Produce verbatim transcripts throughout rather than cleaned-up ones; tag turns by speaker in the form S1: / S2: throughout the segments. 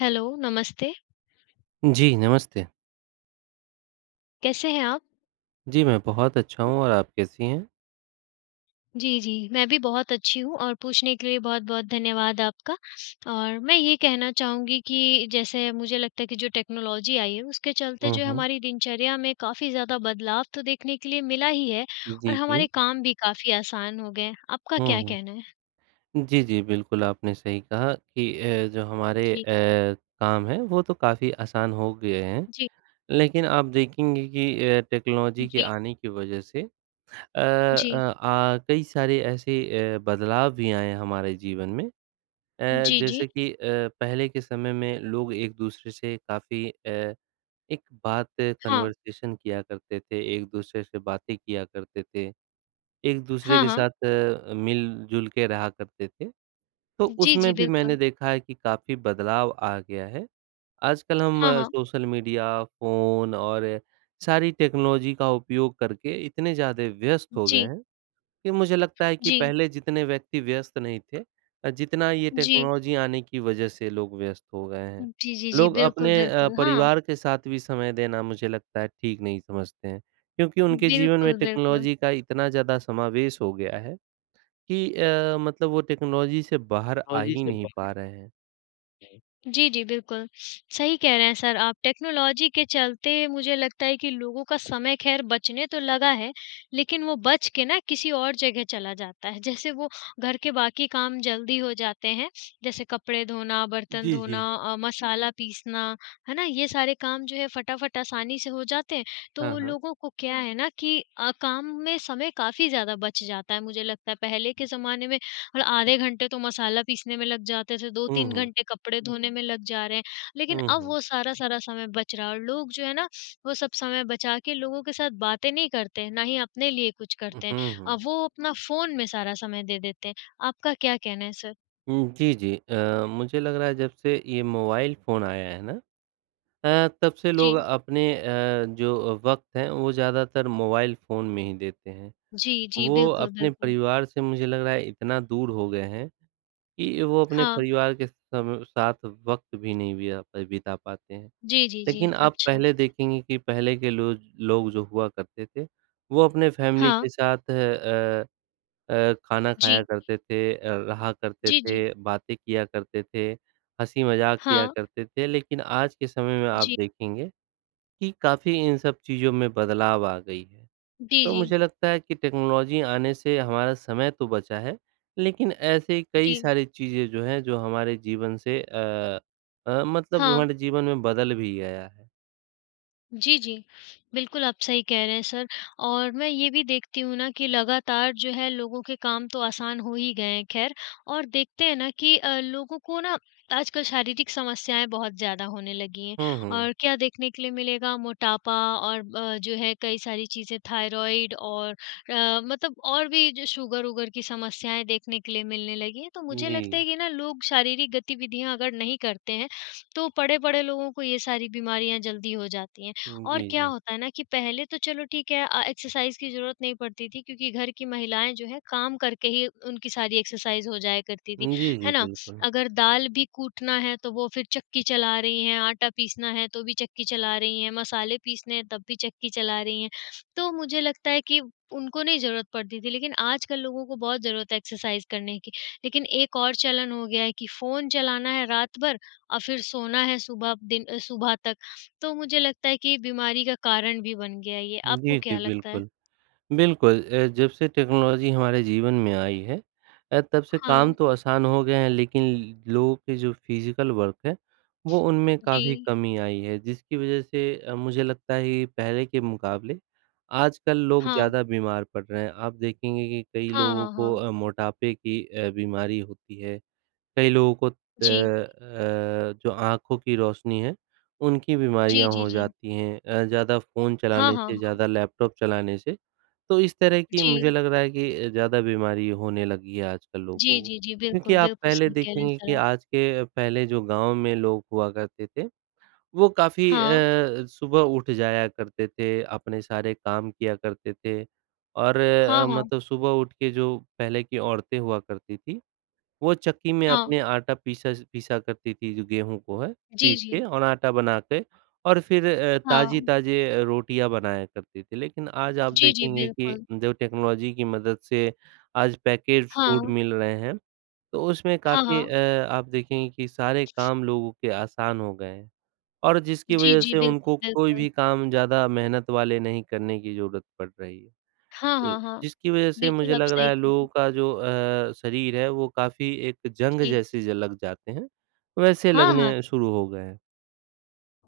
S1: Hello नमस्ते।
S2: जी, नमस्ते।
S1: कैसे हैं आप?
S2: जी, मैं बहुत अच्छा हूँ और आप कैसी हैं?
S1: जी, जी, मैं भी बहुत अच्छी हूँ और पूछने के लिए बहुत-बहुत धन्यवाद आपका। और मैं ये कहना चाहूँगी कि जैसे मुझे लगता है कि जो टेक्नोलॉजी आई है उसके चलते
S2: हुँ,
S1: जो है
S2: हुँ।
S1: हमारी दिनचर्या में काफ़ी ज़्यादा बदलाव तो देखने के लिए मिला ही है और
S2: जी,
S1: हमारे
S2: जी।
S1: काम भी काफ़ी आसान हो गए हैं, आपका
S2: हुँ,
S1: क्या कहना
S2: हुँ।
S1: है?
S2: जी, जी, बिल्कुल आपने सही कहा कि ए, जो हमारे
S1: जी।
S2: ए, काम हैं वो तो काफ़ी आसान हो गए हैं,
S1: जी।
S2: लेकिन आप देखेंगे कि ए, टेक्नोलॉजी के
S1: जी।
S2: आने की वजह से अ अ,
S1: जी।
S2: आ कई सारे ऐसे ए, बदलाव भी आए हैं हमारे जीवन में ए,
S1: जी, जी।
S2: जैसे कि अ, पहले के समय में लोग एक-दूसरे से काफ़ी अ, एक बात
S1: हाँ।
S2: कन्वर्सेशन किया करते थे, एक-दूसरे से बातें किया करते थे, एक-दूसरे
S1: हाँ,
S2: के
S1: हाँ।
S2: साथ अ, मिल-जुल के रहा करते थे, तो
S1: जी, जी,
S2: उसमें भी मैंने
S1: बिल्कुल।
S2: देखा है कि काफ़ी बदलाव आ गया है। आजकल हम
S1: हाँ, हाँ।
S2: सोशल मीडिया, फ़ोन और सारी टेक्नोलॉजी का उपयोग करके इतने ज़्यादा व्यस्त हो गए
S1: जी।
S2: हैं, कि मुझे लगता है कि
S1: जी।
S2: पहले जितने व्यक्ति व्यस्त नहीं थे अ, जितना ये
S1: जी।
S2: टेक्नोलॉजी आने की वजह से लोग व्यस्त हो गए हैं।
S1: जी, जी, जी,
S2: लोग
S1: बिल्कुल,
S2: अपने अ,
S1: बिल्कुल। हाँ।
S2: परिवार के साथ भी समय देना मुझे लगता है ठीक नहीं समझते हैं, क्योंकि उनके जीवन में
S1: बिल्कुल, बिल्कुल।
S2: टेक्नोलॉजी का इतना ज़्यादा समावेश हो गया है कि अ, मतलब वो टेक्नोलॉजी से बाहर आ ही नहीं पा रहे हैं।
S1: जी, जी, बिल्कुल। सही कह रहे हैं सर आप टेक्नोलॉजी के चलते मुझे लगता है कि लोगों का समय खैर बचने तो लगा है, लेकिन वो बच के ना किसी और जगह चला जाता है, जैसे वो घर के बाकी काम जल्दी हो जाते हैं, जैसे कपड़े धोना, बर्तन
S2: जी,
S1: धोना
S2: जी।
S1: अ, मसाला पीसना, है ना? ये सारे काम जो हैं फटाफट आसानी से हो जाते हैं, तो
S2: हाँ,
S1: वो
S2: हाँ।
S1: लोगों को क्या है ना कि अ, काम में समय काफ़ी ज़्यादा बच जाता है मुझे लगता है। पहले के ज़माने में और आधे घंटे तो मसाला पीसने में लग जाते थे, दो
S2: हुँ,
S1: तीन
S2: हुँ।
S1: घंटे कपड़े धोने में लग जा रहे हैं, लेकिन
S2: हुँ,
S1: अब
S2: हुँ।
S1: वो सारा सारा समय बच रहा है और लोग जो है ना वो सब समय बचा के लोगों के साथ बातें नहीं करते हैं, ना ही अपने लिए कुछ करते हैं,
S2: उहुँ, हुँ।
S1: अब वो अपना फ़ोन में सारा समय दे देते हैं। आपका क्या कहना है सर?
S2: उम, जी, जी। अ, मुझे लग रहा है जब से ये मोबाइल फ़ोन आया है ना अ, तब से लोग
S1: जी।
S2: अपने अ, जो वक़्त हैं वो ज़्यादातर मोबाइल फ़ोन में ही देते हैं,
S1: जी, जी।
S2: वो
S1: बिल्कुल,
S2: अपने
S1: बिल्कुल।
S2: परिवार से मुझे लग रहा है इतना दूर हो गए हैं कि वो अपने
S1: हाँ।
S2: परिवार के सम साथ वक़्त भी नहीं बिया बिता पाते हैं।
S1: जी, जी, जी।
S2: लेकिन आप
S1: अच्छा।
S2: पहले देखेंगे कि पहले के लोग लोग जो हुआ करते थे वो अपने फ़ेेमिली
S1: हाँ।
S2: के साथ अ अ, खाना खाया
S1: जी।
S2: करते थे अ, रहा करते
S1: जी, जी।
S2: थे, बातें किया करते थे, हँसी मज़ाक किया
S1: हाँ।
S2: करते थे, लेकिन आज के समय में आप
S1: जी।
S2: देखेंगे कि काफ़ी इन सब चीज़ों में बदलाव आ गई है।
S1: जी,
S2: तो
S1: जी।
S2: मुझे लगता है कि टेक्नोलॉजी आने से हमारा समय तो बचा है, लेकिन ऐसे कई
S1: जी।
S2: सारी चीज़ें जो हैं जो हमारे जीवन से अ अ, मतलब
S1: हाँ।
S2: हमारे जीवन में बदल भी गया है।
S1: जी, जी। बिल्कुल आप सही कह रहे हैं सर और मैं ये भी देखती हूँ ना कि लगातार जो है लोगों के काम तो आसान हो ही गए हैं ख़ैर और देखते हैं ना कि अ, लोगों को ना आजकल शारीरिक समस्याएँ बहुत ज़्यादा होने लगी हैं।
S2: हुँ, हुँ।
S1: और क्या देखने के लिए मिलेगा मोटापा और ब जो है कई सारी चीज़ें, थायरॉइड और अ, मतलब और भी जो शुगर-वुगर की समस्याएँ देखने के लिए मिलने लगी है, तो मुझे लगता
S2: जी।
S1: है कि ना लोग शारीरिक गतिविधियाँ अगर नहीं करते हैं, तो पड़े-पड़े लोगों को ये सारी बीमारियाँ जल्दी हो जाती हैं।
S2: हुँ,
S1: और
S2: जी,
S1: क्या
S2: जी।
S1: होता है ना कि पहले तो चलो ठीक है अ, एक्सरसाइज़ की ज़रूरत नहीं पड़ती थी, क्योंकि घर की महिलाएँ जो हैं काम करके ही उनकी सारी एक्सरसाइज़ हो जाया करती थी,
S2: हुँ, जी, जी,
S1: है ना?
S2: बिल्कुल।
S1: अगर दाल भी कूटना है तो वो फिर चक्की चला रही हैं, आटा पीसना है तो भी चक्की चला रही हैं, मसाले पीसने हैं तब भी चक्की चला रही हैं, तो मुझे लगता है कि उनको नहीं ज़रूरत पड़ती थी, लेकिन आजकल लोगों को बहुत ज़रूरत है एक्सरसाइज़ करने की। लेकिन एक और चलन हो गया है कि फ़ोन चलाना है रात भर और फिर सोना है सुबह दिन सुबह तक, तो मुझे लगता है कि बीमारी का कारण भी बन गया है ये। आपको
S2: जी, जी,
S1: क्या लगता है?
S2: बिल्कुल। बिल्कुल अ, जब से टेक्नोलॉज़ी हमारे जीवन में आई है अ, तब से काम
S1: हाँ।
S2: तो आसान हो गए हैं लेकिन ल लोगों के जो फ़िज़िकल वर्क है वो उनमें काफ़ी
S1: जी।
S2: कमी आई है, जिसकी वज़ह से अ, मुझे लगता है ये पहले के मुक़ाबले आजकल लोग
S1: हाँ।
S2: ज़्यादा बीमार पड़ रहे हैं। आप देखेंगे कि कई
S1: हाँ,
S2: लोगों
S1: हाँ,
S2: को
S1: हाँ।
S2: अ, मोटापे की अ, बीमारी होती है, कई लोगों को त
S1: जी।
S2: अ, जो आँखों की रोशनी है, उनकी
S1: जी,
S2: बीमारियाँ
S1: जी,
S2: हो
S1: जी।
S2: जाती हैं अ, ज़्यादा फ़ोन
S1: हाँ,
S2: चलाने
S1: हाँ,
S2: से,
S1: हाँ।
S2: ज़्यादा लैपटॉप चलाने से, तो इस तरह की मुझे
S1: जी।
S2: लग रहा है कि अ, ज़्यादा बीमारी होने लगी है आजकल लोगों
S1: जी,
S2: को।
S1: जी, जी।
S2: क्योंकि
S1: बिल्कुल,
S2: आप
S1: बिल्कुल
S2: पहले
S1: सही कह रहे हैं
S2: देखेंगे
S1: सर
S2: कि
S1: आप।
S2: आज के पहले जो गाँव में लोग हुआ करते थे वो काफ़ी
S1: हाँ।
S2: अ, सुबह उठ जाया करते थे, अपने सारे काम किया करते थे और
S1: हाँ,
S2: अ,
S1: हाँ।
S2: मतलब सुबह उठ के जो पहले की औरतें हुआ करती थीं, वो चक्की में
S1: हाँ।
S2: अपने आटा पीस पीसा करती थीं जो गेहूँ को है
S1: जी,
S2: पीस के
S1: जी।
S2: और आटा बना के और फिर अ, ताज़ी
S1: हाँ।
S2: ताज़े अ, रोटियाँ बनाया करती थीं, लेकिन आज आप
S1: जी, जी,
S2: देखेंगे कि
S1: बिल्कुल।
S2: जब टेक्नोलॉज़ी की मदद से आज पैकेज फ़ूड
S1: हाँ।
S2: मिल रहे हैं, तो उसमें
S1: हाँ,
S2: काफ़ी
S1: हाँ।
S2: अ, आप देखेंगे कि सारे काम लोगों के आसान हो गए हैं, और जिसकी
S1: जी,
S2: वज़ह
S1: जी,
S2: से
S1: बिल्क
S2: उनको कोई
S1: बिल्कुल।
S2: भी काम ज़्यादा मेहनत वाले नहीं करने की ज़रूरत पड़ रही है।
S1: हाँ,
S2: ल
S1: हाँ, हाँ।
S2: जिसकी वज़ह से मुझे
S1: बिल्कुल, आप
S2: लग रहा
S1: सही
S2: है
S1: कह
S2: लोगों
S1: रहे।
S2: का जो अ, शरीर है वो काफ़ी एक जंग
S1: जी।
S2: जैसे ज लग जाते हैं, वैसे
S1: हाँ, हाँ।
S2: लगने शुरू हो गए हैं।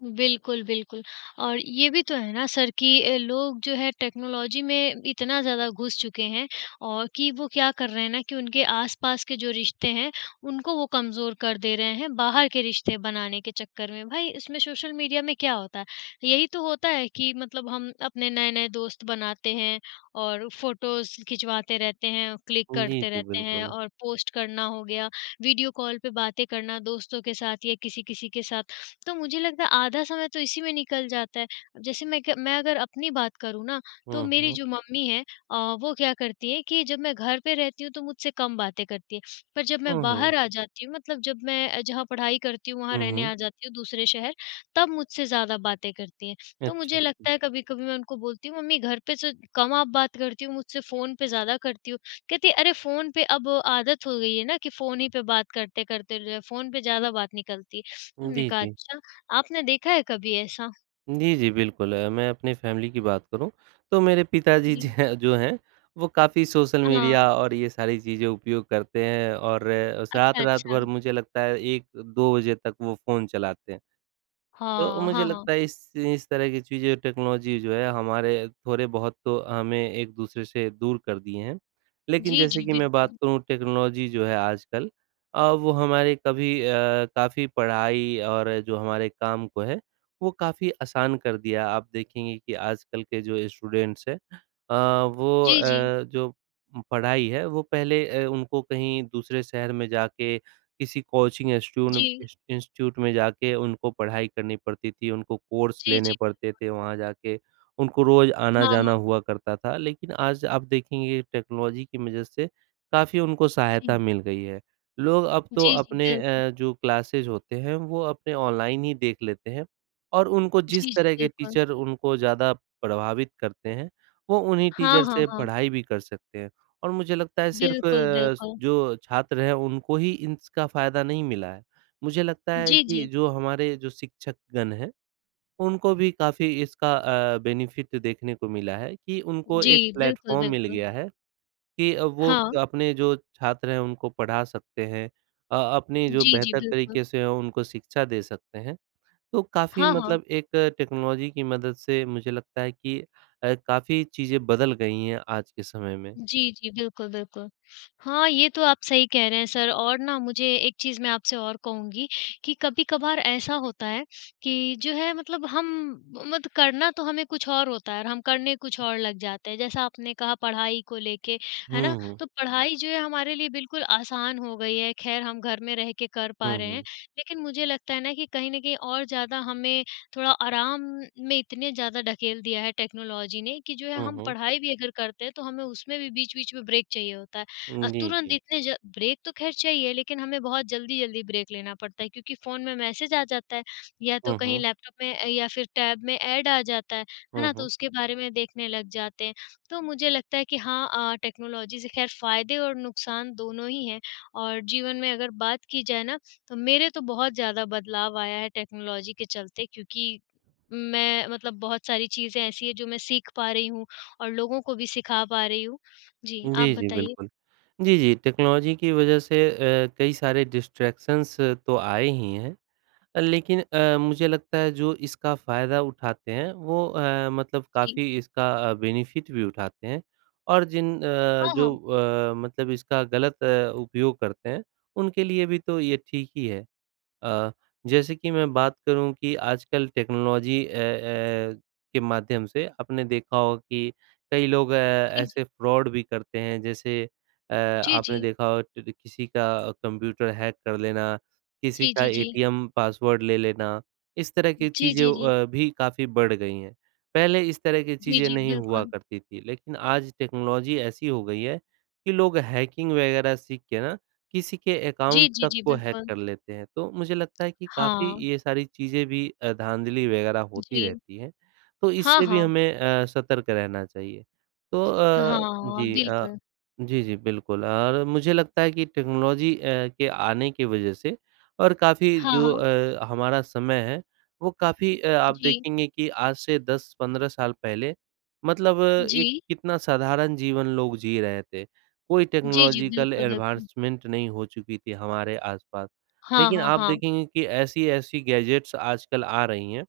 S1: बिल्कुल, बिल्कुल। और ये भी तो है ना सर कि अ, लोग जो हैं टेक्नोलॉजी में इतना ज़्यादा घुस चुके हैं औ कि वो क्या कर रहे हैं ना कि उनके आस-पास के जो रिश्ते हैं उनको वो कमज़ोर कर दे रहे हैं, बाहर के रिश्ते बनाने के चक्कर में। भाई, इसमें सोशल मीडिया में क्या होता है? यही तो होता है कि मतलब हम अपने नए-नए दोस्त बनाते हैं, और फोटोज़ खिंचवाते रहते हैं, क्लिक
S2: जी,
S1: करते
S2: जी,
S1: रहते हैं
S2: बिल्कुल।
S1: और पोस्ट करना हो गया, वीडियो कॉल पे बातें करना, दोस्तों के साथ या किसी किसी के साथ। तो मुझे लगता है आधा समय तो इसी में निकल जाता है। जैसे मैं क मैं अगर अपनी बात करूँ ना, तो
S2: हुँ,
S1: मेरी
S2: हुँ।
S1: जो मम्मी है अ, वो क्या करती हैं कि जब मैं घर पे रहती हूँ तो मुझसे कम बातें करती है, पर जब मैं
S2: हुँ, हुँ।
S1: बाहर आ जाती हूँ मतलब जब मैं अ, जहाँ पढ़ाई करती हूँ वहाँ
S2: हुँ,
S1: रहने
S2: हुँ।
S1: आ जाती हूँ दूसरे शहर तब मुझसे ज़्यादा बातें करती हैं। तो मुझे
S2: अच्छा।
S1: लगता है कभी-कभी मैं उनको बोलती हूँ, "मम्मी घर पर से कम आप बात करती हो मुझसे फ़ोन पे ज़्यादा करती हो", कहती है, "अरे! फ़ोन पे अब आदत हो गई है ना कि फ़ोन ही पे बात करते-करते जो है, फ़ोन पे ज़्यादा बात निकलती है," हमने
S2: जी,
S1: कहा,
S2: जी।
S1: "अच्छा।" आपने देखा है कभी ऐसा?
S2: जी, जी, बिल्कुल। अ, मैं अपनी फैमिली की बात करूँ, तो मेरे पिताजी
S1: जी।
S2: ज जो हैं वो काफ़ी सोशल मीडिया
S1: हाँ।
S2: और ये सारी चीजें उपयोग करते हैं और
S1: अच्छा,
S2: रात-रात
S1: अच्छा।
S2: भर मुझे लगता है एक दो बजे तक वो फ़ोन चलाते हैं। तो
S1: हाँ,
S2: मुझे
S1: हाँ, हाँ।
S2: लगता है इस इस तरह की चीज़ें टेक्नोलॉजी जो है हमारे थोड़े-बहुत तो हमें एक-दूसरे से दूर कर दिए हैं, लेकिन
S1: जी,
S2: जैसे
S1: जी,
S2: कि मैं बात
S1: बिल्कुल।
S2: करूँ टेक्नोलॉजी जो है आजकल अ, वो हमारे कभी अ, काफ़ी पढ़ाई और जो हमारे काम को है, वो काफ़ी आसान कर दिया। आप देखेंगे कि आजकल के जो स्टूडेंट्स हैं अ, वो
S1: जी, जी।
S2: अ, जो उम, पढ़ाई है वो पहले अ, उनको कहीं दूसरे शहर में जाके, किसी कोचिंग इंस्टीट्यून
S1: जी।
S2: इंस इंस्टीट्यूट में जाके उनको पढ़ाई करनी पड़ती थी, उनको कोर्स
S1: जी,
S2: लेने
S1: जी।
S2: पड़ते थे वहाँ जाके उनको रोज़
S1: हाँ,
S2: आना-जाना
S1: हाँ।
S2: हुआ करता था। लेकिन आज आप देखेंगे टेक्नोलॉजी की वजह से काफ़ी उनको
S1: जी।
S2: सहायता मिल गई है। लोग अब तो
S1: जी, जी,
S2: अपने
S1: बिल्कुल।
S2: अ, जो क्लासेस होते हैं, वो अपने ऑनलाइन ही देख लेते हैं और उनको जिस
S1: जी, जी,
S2: तरह के
S1: बिल्कुल।
S2: टीचर उनको ज़्यादा प्रभावित करते हैं, वो उन्हीं
S1: हाँ,
S2: टीचर
S1: हाँ,
S2: से
S1: हाँ।
S2: पढ़ाई भी कर सकते हैं। और मुझे लगता है सिर्फ
S1: बिल्कुल,
S2: स
S1: बिल्कुल।
S2: जो छात्र हैं उनको ही इसका फायदा नहीं मिला है, मुझे लगता है
S1: जी,
S2: कि
S1: जी।
S2: जो हमारे जो शिक्षकगण हैं उनको भी काफ़ी इसका अ, बेनिफिट देखने को मिला है, कि उनको एक
S1: जी। बिल्कुल,
S2: प्लेटफॉर्म मिल
S1: बिल्कुल।
S2: गया है कि अ, वो
S1: हाँ।
S2: अपने जो छात्र हैं उनको पढ़ा सकते हैं अ, अपनी जो
S1: जी, जी।
S2: बेहतर
S1: बिल्कुल।
S2: तरीके से उनको शिक्षा दे सकते हैं। तो काफ़ी
S1: हाँ, हाँ।
S2: मतलब एक टेक्नोलॉजी की मदद से मुझे लगता है कि अ, काफ़ी चीज़ें बदल गई हैं आज के समय में।
S1: जी, जी। बिल्कुल, बिल्कुल। हाँ, ये तो आप सही कह रहे हैं सर और ना मुझे एक चीज़ मैं आपसे और कहूँगी कि कभी-कभार ऐसा होता है, कि जो है मतलब हम मत करना तो हमें कुछ और होता है और हम करने कुछ और लग जाते हैं, जैसा आपने कहा पढ़ाई को लेके, है ना?
S2: हुँ, हुँ।
S1: तो पढ़ाई जो है हमारे लिए बिल्कुल आसान हो गई है खैर हम घर में रह के कर पा
S2: हुँ,
S1: रहे हैं,
S2: हुँ।
S1: लेकिन मुझे लगता है ना कि कहीं न कहीं और ज़्यादा हमें थोड़ा आराम में इतने ज़्यादा ढकेल दिया है टेक्नोलॉजी ने कि जो है
S2: हुँ,
S1: हम
S2: हुँ।
S1: पढ़ाई भी अगर करते हैं, तो हमें उसमें भी बीच-बीच में ब्रेक चाहिए होता है। अ,
S2: जी,
S1: तुरंत
S2: जी।
S1: इतने ज ब्रेक तो खैर चाहिए लेकिन हमें बहुत जल्दी-जल्दी ब्रेक लेना पड़ता है क्योंकि फ़ोन में मैसेज आ जाता है या तो
S2: हुँ,
S1: कहीं
S2: हुँ।
S1: लैपटॉप में अ, या फिर टैब में ऐड आ जाता है, है
S2: हुँ,
S1: ना? तो
S2: हुँ।
S1: उसके बारे में देखने लग जाते हैं, तो मुझे लगता है कि हाँ अ, टेक्नोलॉजी से खैर फायदे और नुकसान दोनों ही हैं और जीवन में अगर बात की जाए ना तो मेरे तो बहुत ज़्यादा बदलाव आया है टेक्नोलॉजी के चलते क्योंकि मैं मतलब बहुत सारी चीज़ें ऐसी हैं, जो मैं सीख पा रही हूँ और लोगों को भी सिखा पा रही हूँ। जी, आप
S2: जी, जी,
S1: बताइए।
S2: बिल्कुल। जी, जी, टेक्नोलॉजी की वजह से अ, कई सारे डिस्ट्रैक्शंस तो आए ही हैं, अ, लेकिन अ, मुझे लगता है जो इसका फायदा उठाते हैं, वो अ, मतलब
S1: जी।
S2: काफ़ी इसका अ, बेनिफिट भी उठाते हैं। और जिन अ,
S1: हाँ,
S2: जो
S1: हाँ।
S2: अ, मतलब इसका गलत उपयोग करते हैं उनके लिए भी तो ये ठीक ही है। अ, जैसे कि मैं बात करूँ कि आजकल टेक्नोलॉजी अ अ, के माध्यम से आपने देखा हो कि कई लोग
S1: जी, जी।
S2: ऐसे फ्रॉड भी करते हैं जैसे अ,
S1: जी,
S2: आपने
S1: जी।
S2: देखा हो टर किसी का कंप्यूटर हैक कर लेना, किसी
S1: जी,
S2: का
S1: जी, जी।
S2: एटीएम पासवर्ड ले लेना, इस तरह की
S1: जी, जी,
S2: चीज़ों
S1: जी।
S2: अ, भी काफ़ी बढ़ गई हैं। पहले इस तरह की
S1: जी,
S2: चीज़ें
S1: जी,
S2: नहीं हुआ
S1: बिल्कुल।
S2: करती थी, लेकिन आज टेक्नोलॉजी ऐसी हो गई है, कि लोग हैकिंग वगैरह सीख के ना किसी के
S1: जी,
S2: अकाउंट
S1: जी,
S2: तक
S1: जी,
S2: को हैक
S1: बिल्कुल।
S2: कर लेते हैं, तो मुझे लगता है कि काफ़ी
S1: हाँ।
S2: ये सारी चीजें भी अ, धाँधली वगैरह होती
S1: जी।
S2: रहती हैं, तो
S1: हाँ,
S2: इससे भी
S1: हाँ।
S2: हमें अ, सतर्क रहना चाहिए। तो
S1: ह
S2: अ,
S1: हाँ,
S2: जी अ,
S1: बिल्कुल।
S2: जी, जी, बिल्कुल। और मुझे लगता है कि टेक्नोलॉजी अ, के आने की वजह से और काफ़ी
S1: हाँ,
S2: जो
S1: हाँ।
S2: अ, हमारा समय है वो काफ़ी अ, आप
S1: जी।
S2: देखेंगे कि आज से दस पंद्रह साल पहले मतलब एक
S1: जी।
S2: कितना साधारण जीवन लोग जी रहे थे, कोई
S1: जी, जी।
S2: टेक्नोलॉजिकल
S1: बिल्कुल, बिल्कुल।
S2: एडवांसमेंट नहीं हो चुकी थी हमारे आस-पास,
S1: हाँ,
S2: लेकिन
S1: हाँ,
S2: आप
S1: हाँ।
S2: देखेंगे कि ऐसी-ऐसी गैजेट्स आजकल आ रही हैं,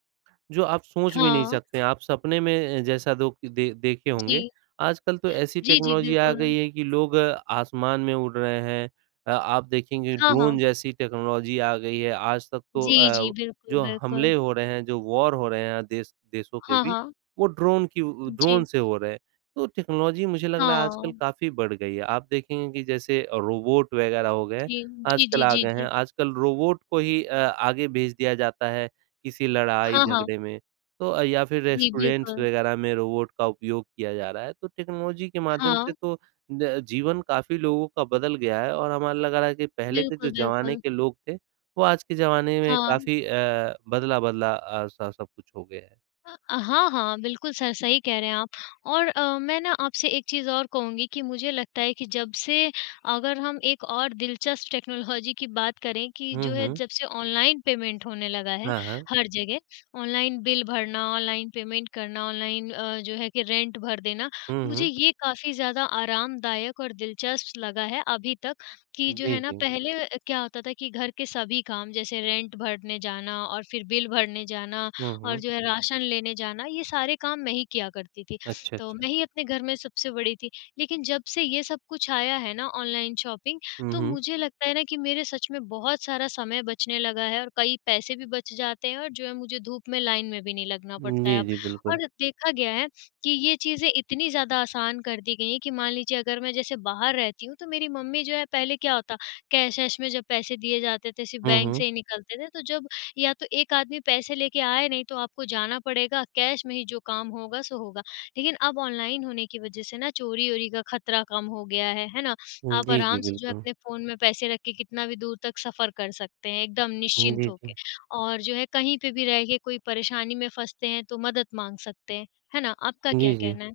S2: जो आप सोच भी नहीं
S1: हाँ।
S2: सकते, आप सपने में जैसा दोख दे देखे
S1: जी।
S2: होंगे। आजकल तो ऐसी
S1: जी, जी,
S2: टेक्नोलॉजी आ
S1: बिल्कुल।
S2: गई है कि लोग आसमान में उड़ रहे हैं अ, आप देखेंगे
S1: हाँ,
S2: ड्रोन
S1: हाँ।
S2: जैसी टेक्नोलॉजी आ गई है, आज तक तो
S1: जी, जी।
S2: अ,
S1: बिल्कुल,
S2: जो
S1: बिल्कुल।
S2: हमले हो रहे हैं जो वॉर हो रहे हैं देश देशों के
S1: हाँ,
S2: बीच
S1: हाँ।
S2: वो ड्रोन की उ ड्रोन
S1: जी।
S2: से हो रहे हैं, तो टेक्नोलॉजी मुझे लग रहा है आजकल
S1: हाँ।
S2: काफ़ी बढ़ गई है। आप देखेंगे कि जैसे अ, रोबोट वगैरह हो गए
S1: जी। जी,
S2: आजकल
S1: जी,
S2: आ
S1: जी,
S2: गए हैं
S1: जी।
S2: आजकल रोबोट को ही अ, आगे भेज दिया जाता है किसी
S1: हाँ, हाँ।
S2: लड़ाई-झगड़े में तो अ, या फिर
S1: जी,
S2: रेस्टोरेंट्स
S1: बिल्कुल।
S2: वगैरह में रोबोट का उपयोग किया जा रहा है। तो टेक्नोलॉजी के माध्यम से
S1: हाँ।
S2: तो ज जीवन काफ़ी लोगों का बदल गया है और हमें लग रहा है कि पहले के जो
S1: बिल्कुल,
S2: ज़माने
S1: बिल्कुल।
S2: के लोग थे वो आज के ज़माने में
S1: हाँ।
S2: काफ़ी अ, बदला-बदला अ, स सब कुछ हो गया है।
S1: अ, हाँ, हाँ, बिल्कुल सर। सही कह रहे हैं आप और अ, मैं ना आपसे एक चीज़ और कहूँगी कि मुझे लगता है कि जब से अगर हम एक और दिलचस्प टेक्नोलॉजी की बात करें कि
S2: हुँ,
S1: जो है
S2: हुँ।
S1: जब से ऑनलाइन पेमेंट होने लगा है
S2: हाँ, हाँ।
S1: हर जगह, ऑनलाइन बिल भरना, ऑनलाइन पेमेंट करना, ऑनलाइन अ, जो है कि रेंट भर देना,
S2: हुँ,
S1: मुझे
S2: हुँ।
S1: ये काफ़ी ज़्यादा आरामदायक और दिलचस्प लगा है अभी तक कि जो
S2: जी,
S1: है ना
S2: जी।
S1: पहले क्या होता था कि घर के सभी काम जैसे रेंट भरने जाना और फिर बिल भरने जाना
S2: हुँ,
S1: और
S2: हुँ।
S1: जो है राशन लेने जाना, ये सारे काम मैं ही किया करती थी।
S2: अच्छा,
S1: तो
S2: अच्छा।
S1: मैं ही अपने घर में सबसे बड़ी थी, लेकिन जब से ये सब कुछ आया है ना ऑनलाइन शॉपिंग
S2: हुँ,
S1: तो
S2: हुँ।
S1: मुझे लगता है ना कि मेरे सच में बहुत सारा समय बचने लगा है और कई पैसे भी बच जाते हैं और जो है मुझे धूप में लाइन में भी नहीं लगना
S2: उम,
S1: पड़ता है
S2: जी,
S1: अब।
S2: जी, बिल्कुल।
S1: और देखा गया है कि ये चीज़ें इतनी ज़्यादा आसान कर दी गई हैं कि मान लीजिए अगर मैं जैसे बाहर रहती हूँ तो मेरी मम्मी जो है पहले क्या होता कैश वैश में जब पैसे दिए जाते थे, सिर्फ़
S2: हुँ,
S1: बैंक
S2: हुँ।
S1: से ही निकलते थे, तो जब या तो एक आदमी पैसे लेके आए नहीं तो आपको जाना पड़ेगा, कैश में ही जो काम होगा सो होगा। लेकिन अब ऑनलाइन होने की वज़ह से ना चोरी-वोरी का खतरा कम हो गया है, है ना?
S2: उम,
S1: आप
S2: जी, जी,
S1: आराम से जो है,
S2: बिल्कुल।
S1: अपने फ़ोन में पैसे रख के कितना भी दूर तक सफ़र कर सकते हैं, एकदम
S2: हुँ।
S1: निश्चिंत
S2: जी,
S1: होके
S2: जी।
S1: और जो है कहीं पे भी रह के कोई परेशानी में फँसते हैं, तो मदद माँग सकते हैं, है ना? आपका क्या
S2: जी, जी।
S1: कहना है?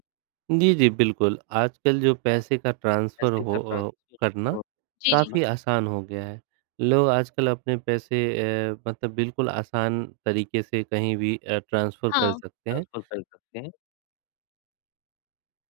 S2: जी, जी बिल्कुल। आजकल जो पैसे का ट्रांसफर हो अ, करना
S1: जी, जी।
S2: काफ़ी आसान हो गया है, लोग आजकल अपने पैसे अ, मतलब बिल्कुल आसान तरीके से कहीं भी अ, ट्रांसफ़र कर
S1: हाँ।
S2: सकते हैं।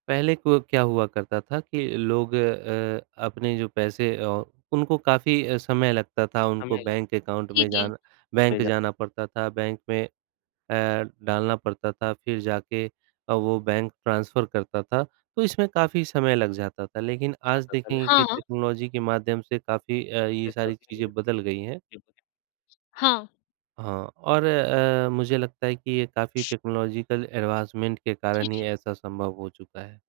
S2: पहले को क्या हुआ करता था कि लोग अ, अपने जो पैसे अ, उनको काफ़ी समय लगता था उनको
S1: जी,
S2: बैंक अकाउंट में
S1: जी।
S2: जाना बैंक जाना पड़ता था, बैंक में अ, डालना पड़ता था फ़िर जाके अ, वो बैंक ट्रांसफर करता था, तो इसमें काफ़ी समय लग जाता था। लेक़िन आज देखेंगे कि
S1: हाँ।
S2: टेक्नोलॉजी के माध्यम से काफ़ी ये अ, सारी चीज़ें बदल गई हैं।
S1: हाँ।
S2: हाँ और अ, मुझे लगता है कि ये काफ़ी टेक्नोलॉजिकल एडवांसमेंट के
S1: जी,
S2: कारण ही
S1: जी।
S2: ऐसा संभव हो चुका है।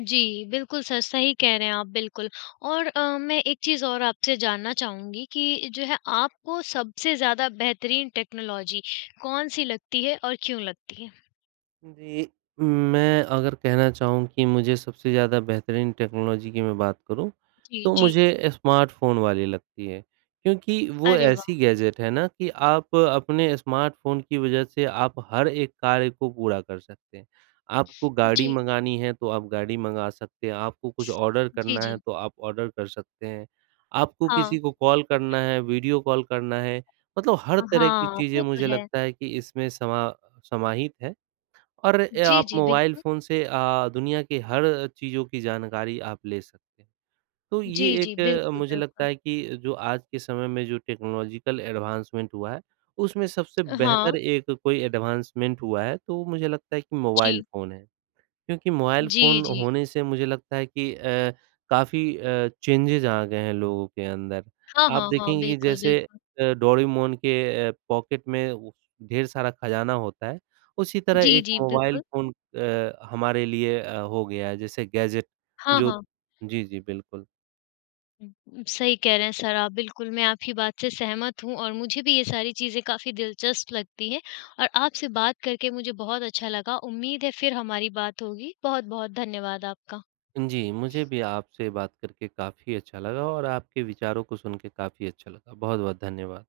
S1: जी, बिल्कुल सर सही कह रहे हैं आप बिल्कुल। और अ, मैं एक चीज़ और आपसे जानना चाहूँगी कि जो है, आपको सबसे ज़्यादा बेहतरीन टेक्नोलॉजी कौन-सी लगती है और क्यों लगती है?
S2: जी, मैं अगर कहना चाहूँ कि मुझे सबसे ज़्यादा बेहतरीन टेक्नोलॉजी की मैं बात करूँ
S1: जी,
S2: तो
S1: जी।
S2: मुझे स्मार्टफ़ोन वाली लगती है क्योंकि वो
S1: अरे,
S2: ऐसी
S1: वाह।
S2: गैजेट है ना कि आप अपने स्मार्टफ़ोन की वजह से आप हर एक कार्य को पूरा कर सकते हैं। आपको गाड़ी
S1: जी।
S2: मँगानी है, तो आप गाड़ी मँगा सकते हैं, आपको कुछ ऑर्डर
S1: जी,
S2: करना है
S1: जी।
S2: तो आप ऑर्डर कर सकते हैं। आपको
S1: हाँ।
S2: किसी को कॉल करना है, वीडियो कॉल करना है मतलब हर तरह की
S1: हाँ,
S2: चीज़ें
S1: वो तो
S2: मुझे
S1: है।
S2: लगता है कि इसमें समा समाहित हैं और
S1: जी,
S2: आप
S1: जी।
S2: मोबाइल
S1: बिल्कुल।
S2: फ़ोन से अ, दुनिया के हर चीज़ों की जानकारी आप ले सकते हैं। तो ये
S1: जी, जी।
S2: एक
S1: बिल्कुल,
S2: मुझे लगता
S1: बिल्कुल।
S2: है कि जो आज के समय में जो टेक्नोलॉजिकल एडवांसमेंट हुआ है, उसमें सबसे बेहतर
S1: हाँ।
S2: एक कोई एडवांसमेंट हुआ है, तो मुझे लगता है कि मोबाइल
S1: जी।
S2: फ़ोन है। क्योंकि मोबाइल
S1: जी,
S2: फ़ोन
S1: जी।
S2: होने से मुझे लगता है कि अ, काफ़ी अ, चेंजेस आ गए हैं लोगों के अंदर।
S1: हाँ,
S2: आप
S1: हाँ, हाँ।
S2: देखेंगे कि
S1: बिल्कुल,
S2: जैसे
S1: बिल्कुल।
S2: अ, डोरेमॉन के पॉकेट में ढेर सारा ख़ज़ाना होता है उसी तरह
S1: जी,
S2: एक
S1: जी,
S2: मोबाइल
S1: बिल्कुल।
S2: फ़ोन अ, हमारे लिए अ, हो गया है जैसे गैजेट
S1: हाँ,
S2: जो
S1: हाँ।
S2: जी, जी, बिल्कुल।
S1: सही कह रहे हैं सर आप बिल्कुल। मैं आपकी बात से सहमत हूँ और मुझे भी ये सारी चीज़ें काफ़ी दिलचस्प लगती हैं और आपसे बात करके मुझे बहुत अच्छा लगा, उम्मीद है फ़िर हमारी बात होगी। बहुत-बहुत धन्यवाद आपका।
S2: जी, मुझे भी आपसे बात करके काफ़ी अच्छा लगा और आपके विचारों को सुन के काफ़ी अच्छा लगा। बहुत-बहुत धन्यवाद।